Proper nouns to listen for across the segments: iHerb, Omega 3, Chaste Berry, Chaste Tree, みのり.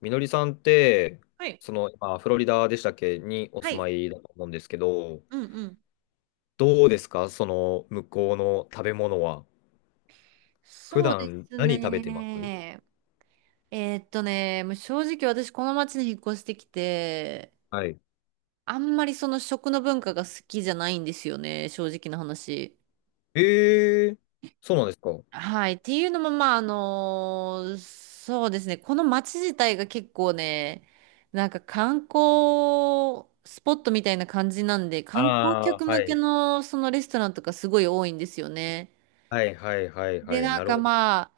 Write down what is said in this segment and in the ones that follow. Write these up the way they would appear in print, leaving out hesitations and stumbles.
みのりさんって、はい。今、フロリダでしたっけにおは住まい。いだと思うんですけど、うんうん。どうですか向こうの食べ物は。普そうで段、す何食べてます？ね。もう正直私この町に引っ越してきて、はい。あんまりその食の文化が好きじゃないんですよね、正直な話。ええー、そうなんですか？はい。っていうのも、まあ、そうですね。この町自体が結構ね、なんか観光スポットみたいな感じなんで、観光ああ、客向けのそのレストランとかすごい多いんですよね。はいはいはいはで、いはい。なんなるかほど。ま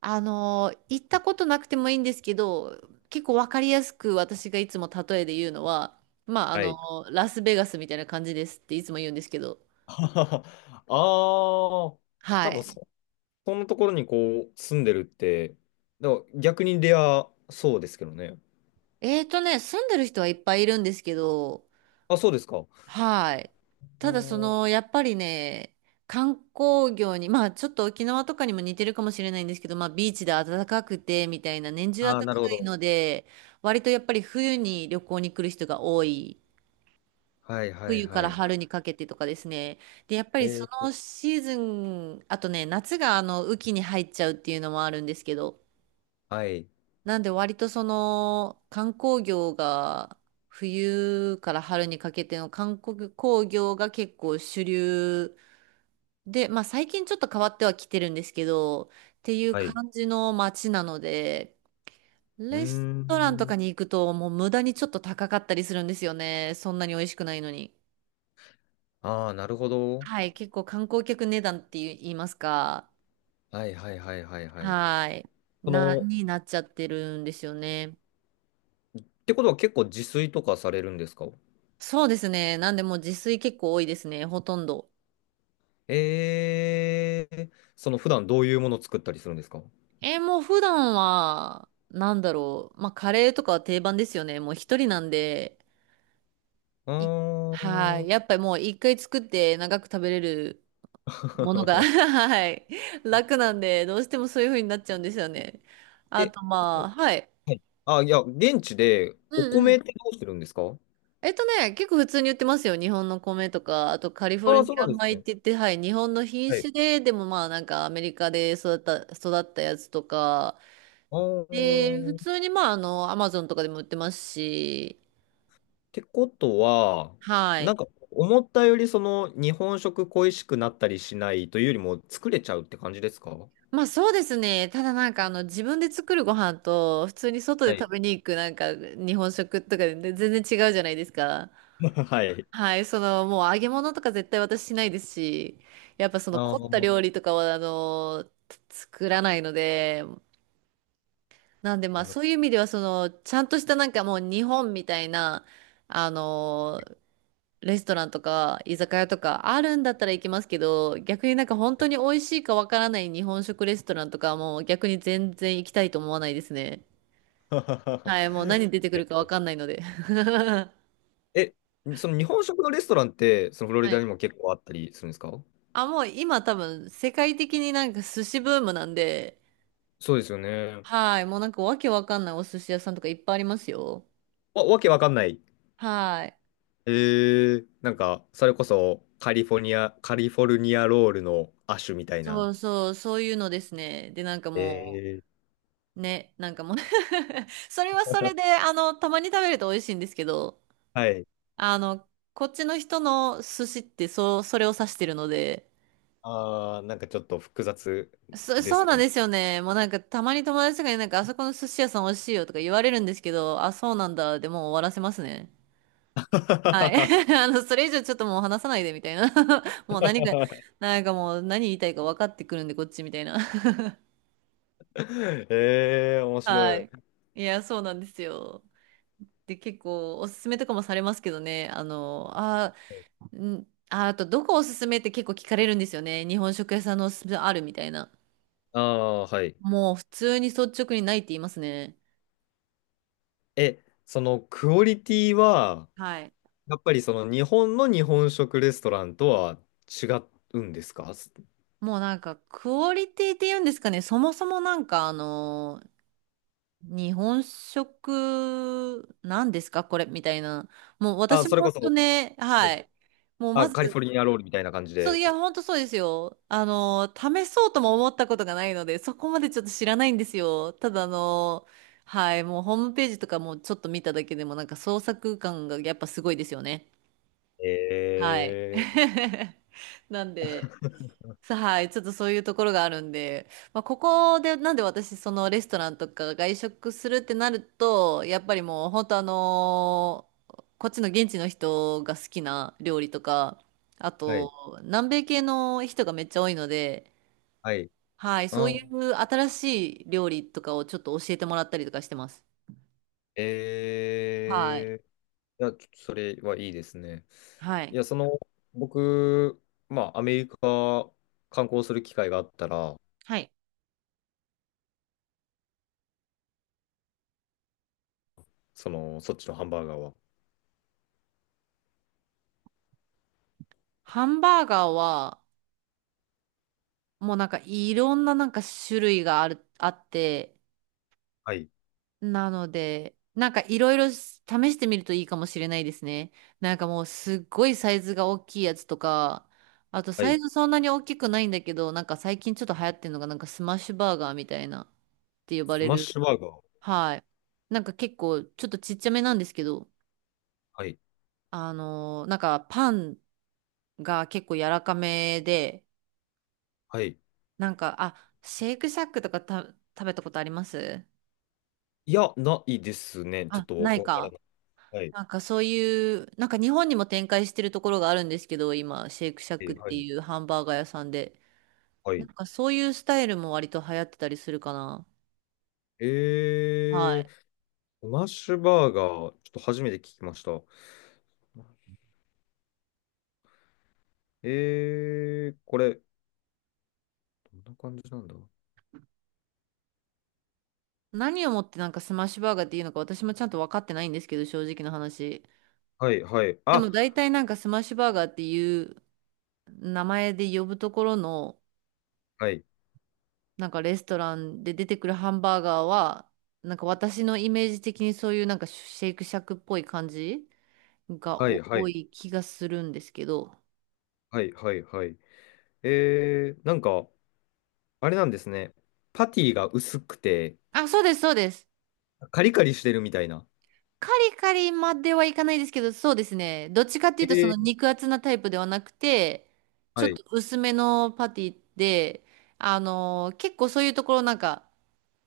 あ、行ったことなくてもいいんですけど、結構わかりやすく私がいつも例えで言うのは、まあ、はい。ラスベガスみたいな感じですっていつも言うんですけど、ああ、はなんかい。そ、そんなところにこう、住んでるって、だから逆にレアそうですけどね。住んでる人はいっぱいいるんですけど、あ、そうですか。あはい。ただその、ー、やっぱりね、観光業に、まあちょっと沖縄とかにも似てるかもしれないんですけど、まあビーチで暖かくてみたいな、年中暖あー、かなるほいど。ので、割とやっぱり冬に旅行に来る人が多い。はいはい冬かはいらはい。春にかけてとかですね。で、やっぱりそえー、のシーズン、あとね、夏が雨季に入っちゃうっていうのもあるんですけど、はい。なんで割とその観光業が冬から春にかけての観光業が結構主流で、まあ最近ちょっと変わってはきてるんですけど、っていうはい。感じの街なので、うーレストランとかん。に行くともう無駄にちょっと高かったりするんですよね。そんなに美味しくないのに。ああ、なるほど。はい、結構観光客値段って言いますか、はいはいはいはいはい。はい、その、っになっちゃってるんですよね。てことは結構自炊とかされるんですか？そうですね。なんでもう自炊結構多いですね、ほとんど。ええ、その普段どういうもの作ったりするんですか？もう普段は、なんだろう。まあ、カレーとかは定番ですよね。もう一人なんで、あいはい。ー。 やっぱりもう一回作って長く食べれるものが はい。楽なんで、どうしてもそういう風になっちゃうんですよね。あえ、と、そまあ、う、はい。はい。あ、いや、現地でうお米ん。ってどうしてるんですか？結構普通に売ってますよ。日本の米とか、あとカリフォあルあー、そうニアなんです米っね。て言って、はい、日本の品はい。種で、でもまあなんかアメリカで育った、やつとか、あで、普ー、通っにまあアマゾンとかでも売ってますし、てことは、はなんい。か思ったよりその日本食恋しくなったりしないというよりも作れちゃうって感じですか？まあそうですね。ただなんか自分で作るご飯と、普通に外ではい。食べに行くなんか日本食とかで全然違うじゃないですか。はい。はい、そのもう揚げ物とか絶対私しないですし、やっぱそのあ凝ったあ、料理とかは作らないので、なんでまあなるほそういう意味ではそのちゃんとしたなんかもう日本みたいなあのーレストランとか居酒屋とかあるんだったら行きますけど逆になんか本当に美味しいかわからない日本食レストランとかはもう逆に全然行きたいと思わないですね。ど。はい、もう何出てくるかわ かんないので。はえ、その日本食のレストランって、そのフロリダにもい。結構あったりするんですか？あ、もう今多分世界的になんか寿司ブームなんで、そうですよね。はい、もうなんかわけわかんないお寿司屋さんとかいっぱいありますよ。わ、わけわかんない。はい。えー、なんか、それこそカリフォルニア、カリフォルニアロールの亜種みたいそな。うそう、そういうのですね。で、なんかえもー、う、ね、なんかもう それはそれで、たまに食べると美味しいんですけど、はい。あの、こっちの人の寿司ってそう、それを指してるので、ああ、なんかちょっと複雑でそすうかなんね。ですよね。もうなんかたまに友達とかになんかあそこの寿司屋さん美味しいよとか言われるんですけど、あ、そうなんだ。でもう終わらせますね。はい。それ以上ちょっともう話さないでみたいな。もう何が、なんかもう何言いたいか分かってくるんでこっちみたいな。えー、面は白い。い。いや、そうなんですよ。で、結構おすすめとかもされますけどね。あと、どこおすすめって結構聞かれるんですよね。日本食屋さんのおすすめあるみたいな。ああ、はい。もう普通に率直にないって言いますね。え、そのクオリティは、はい。やっぱりその日本の日本食レストランとは違うんですか？もうなんか、クオリティって言うんですかね。そもそもなんか、日本食、なんですかこれみたいな。もうあ、私もそれこ本当そ、ね、ははい、い。もうまあ、カリフず、ォルニアロールみたいな感じそう、で。いや、ほんとそうですよ。試そうとも思ったことがないので、そこまでちょっと知らないんですよ。ただ、はい、もうホームページとかもちょっと見ただけでも、なんか創作感がやっぱすごいですよね。はい。え なんで、はい、ちょっとそういうところがあるんで、まあ、ここでなんで私そのレストランとか外食するってなるとやっぱりもう本当こっちの現地の人が好きな料理とかあー、はい、と南米系の人がめっちゃ多いので、はい。はい、そうあ、いう新しい料理とかをちょっと教えてもらったりとかしてます。はい。えー、いや、ちょっとそれはいいですね。はいい。や、その、僕、まあ、アメリカ観光する機会があったら、はい。その、そっちのハンバーガーは。ハンバーガーはもうなんかいろんななんか種類があってはい、なので、なんかいろいろ試してみるといいかもしれないですね。なんかもうすっごいサイズが大きいやつとか、あとはサイい。ズそんなに大きくないんだけど、なんか最近ちょっと流行ってるのがなんかスマッシュバーガーみたいなって呼ばスれマッる。シュバーガー。はい。なんか結構ちょっとちっちゃめなんですけど、はい、なんかパンが結構柔らかめで、はい。なんか、あ、シェイクシャックとか食べたことあります？いや、ないですね。ちょっあ、とないわからか。ない。はい、なんかそういう、なんか日本にも展開してるところがあるんですけど、今、シェイクシャッえクっー、はてい。いうハンバーガー屋さんで。はなんい。かそういうスタイルも割と流行ってたりするかな。はえー、い。スマッシュバーガー、ちょっと初めて聞きました。えー、これ、どんな感じなんだ？何をもってなんかスマッシュバーガーっていうのか私もちゃんと分かってないんですけど、正直な話。はい、はい、であ、も大体なんかスマッシュバーガーっていう名前で呼ぶところの、はい、なんかレストランで出てくるハンバーガーは、なんか私のイメージ的にそういうなんかシェイクシャックっぽい感じがはい、は多い、い気がするんですけど。はい、はい、はい。えー、なんか、あれなんですね。パティが薄くて、あ、そうです、そうです。カリカリしてるみたいな。カリカリまではいかないですけど、そうですね。どっちかっていえうと、そのー、肉厚なタイプではなくて、ちょはっい。と薄めのパティで、結構そういうところなんか、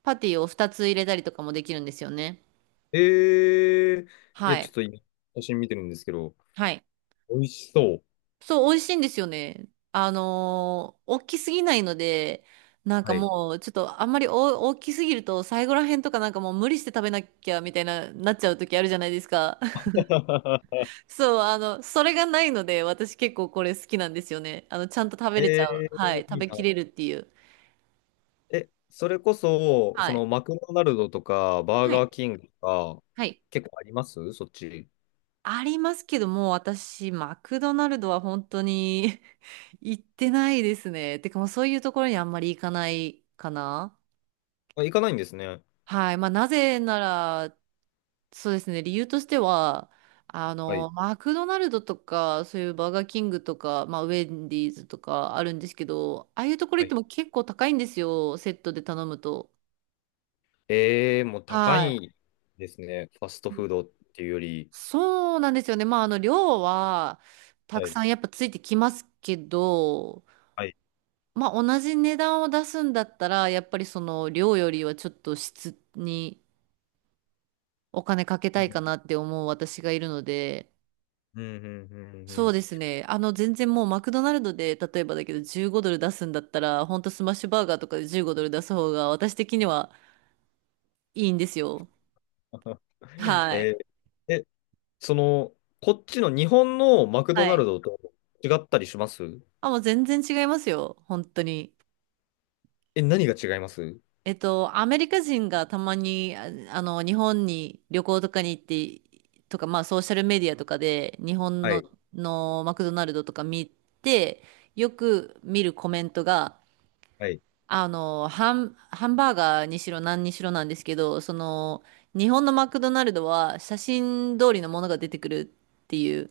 パティを2つ入れたりとかもできるんですよね。えー、いはや、ちょっい。と今、写真見てるんですけど、はい。美味しそう。そう、美味しいんですよね。大きすぎないので、なんかはい。もう、ちょっとあんまり大きすぎると、最後らへんとかなんかもう無理して食べなきゃみたいな、なっちゃう時あるじゃないですか。そう、それがないので、私結構これ好きなんですよね。ちゃんと食べれちゃえう。はい。ー、食いいべな。きれるっていう。え、それこそ、はそい。のマクドナルドとか、バーはい。ガーキングとか、はい。結構ありますそっち？ありますけども、私、マクドナルドは本当に 行ってないですね。てかもうそういうところにあんまり行かないかな。あ、行かないんですね。はい。まあ、なぜなら、そうですね。理由としては、はい。マクドナルドとか、そういうバーガーキングとか、まあ、ウェンディーズとかあるんですけど、ああいうところ行はっい。ても結構高いんですよ、セットで頼むと。えー、もう高はい。いですね。ファストフードっていうより。そうなんですよね。まあ、量は、たはくい。さんやっぱついてきますけど、はい。まあ、同じ値段を出すんだったら、やっぱりその量よりはちょっと質にお金かけうたいん、かなって思う私がいるので、うん、うん、うん。うそうん ですね。全然もうマクドナルドで、例えばだけど15ドル出すんだったら、ほんとスマッシュバーガーとかで15ドル出す方が私的にはいいんですよ。はえい。ー、え、その、こっちの日本のマクはドナルい。ドと違ったりします？あ、もう全然違いますよ。本当に。え、何が違います？アメリカ人がたまに、日本に旅行とかに行って、とか、まあ、ソーシャルメディアとかで、日本はの、い。のマクドナルドとか見て、よく見るコメントが、はい。ハンバーガーにしろ何にしろなんですけど、その、日本のマクドナルドは写真通りのものが出てくるっていう。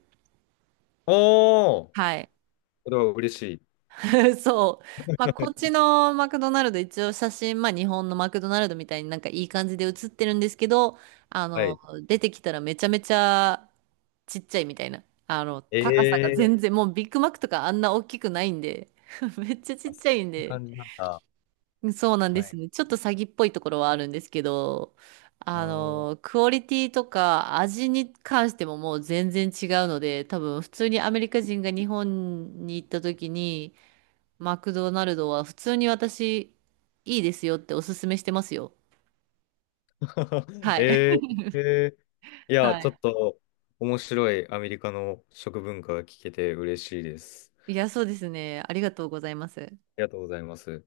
おー、はい。それは嬉しい。そう。まあ、こっち のマクドナルド、一応写真、まあ、日本のマクドナルドみたいになんかいい感じで写ってるんですけど、あはの、い。出てきたらめちゃめちゃちっちゃいみたいな。え高さがー、全然、もうビッグマックとかあんな大きくないんで、めっちゃちあ、っそちんゃいんなで、感じなんだ。そうなんではすい。ね。ちょっと詐欺っぽいところはあるんですけど、あー。 クオリティとか味に関してももう全然違うので、多分普通にアメリカ人が日本に行った時に、マクドナルドは普通に私、いいですよっておすすめしてますよ。はい。えー、えー、いや、はちょい。っと面白いアメリカの食文化が聞けて嬉しいです。いや、そうですね。ありがとうございます。ありがとうございます。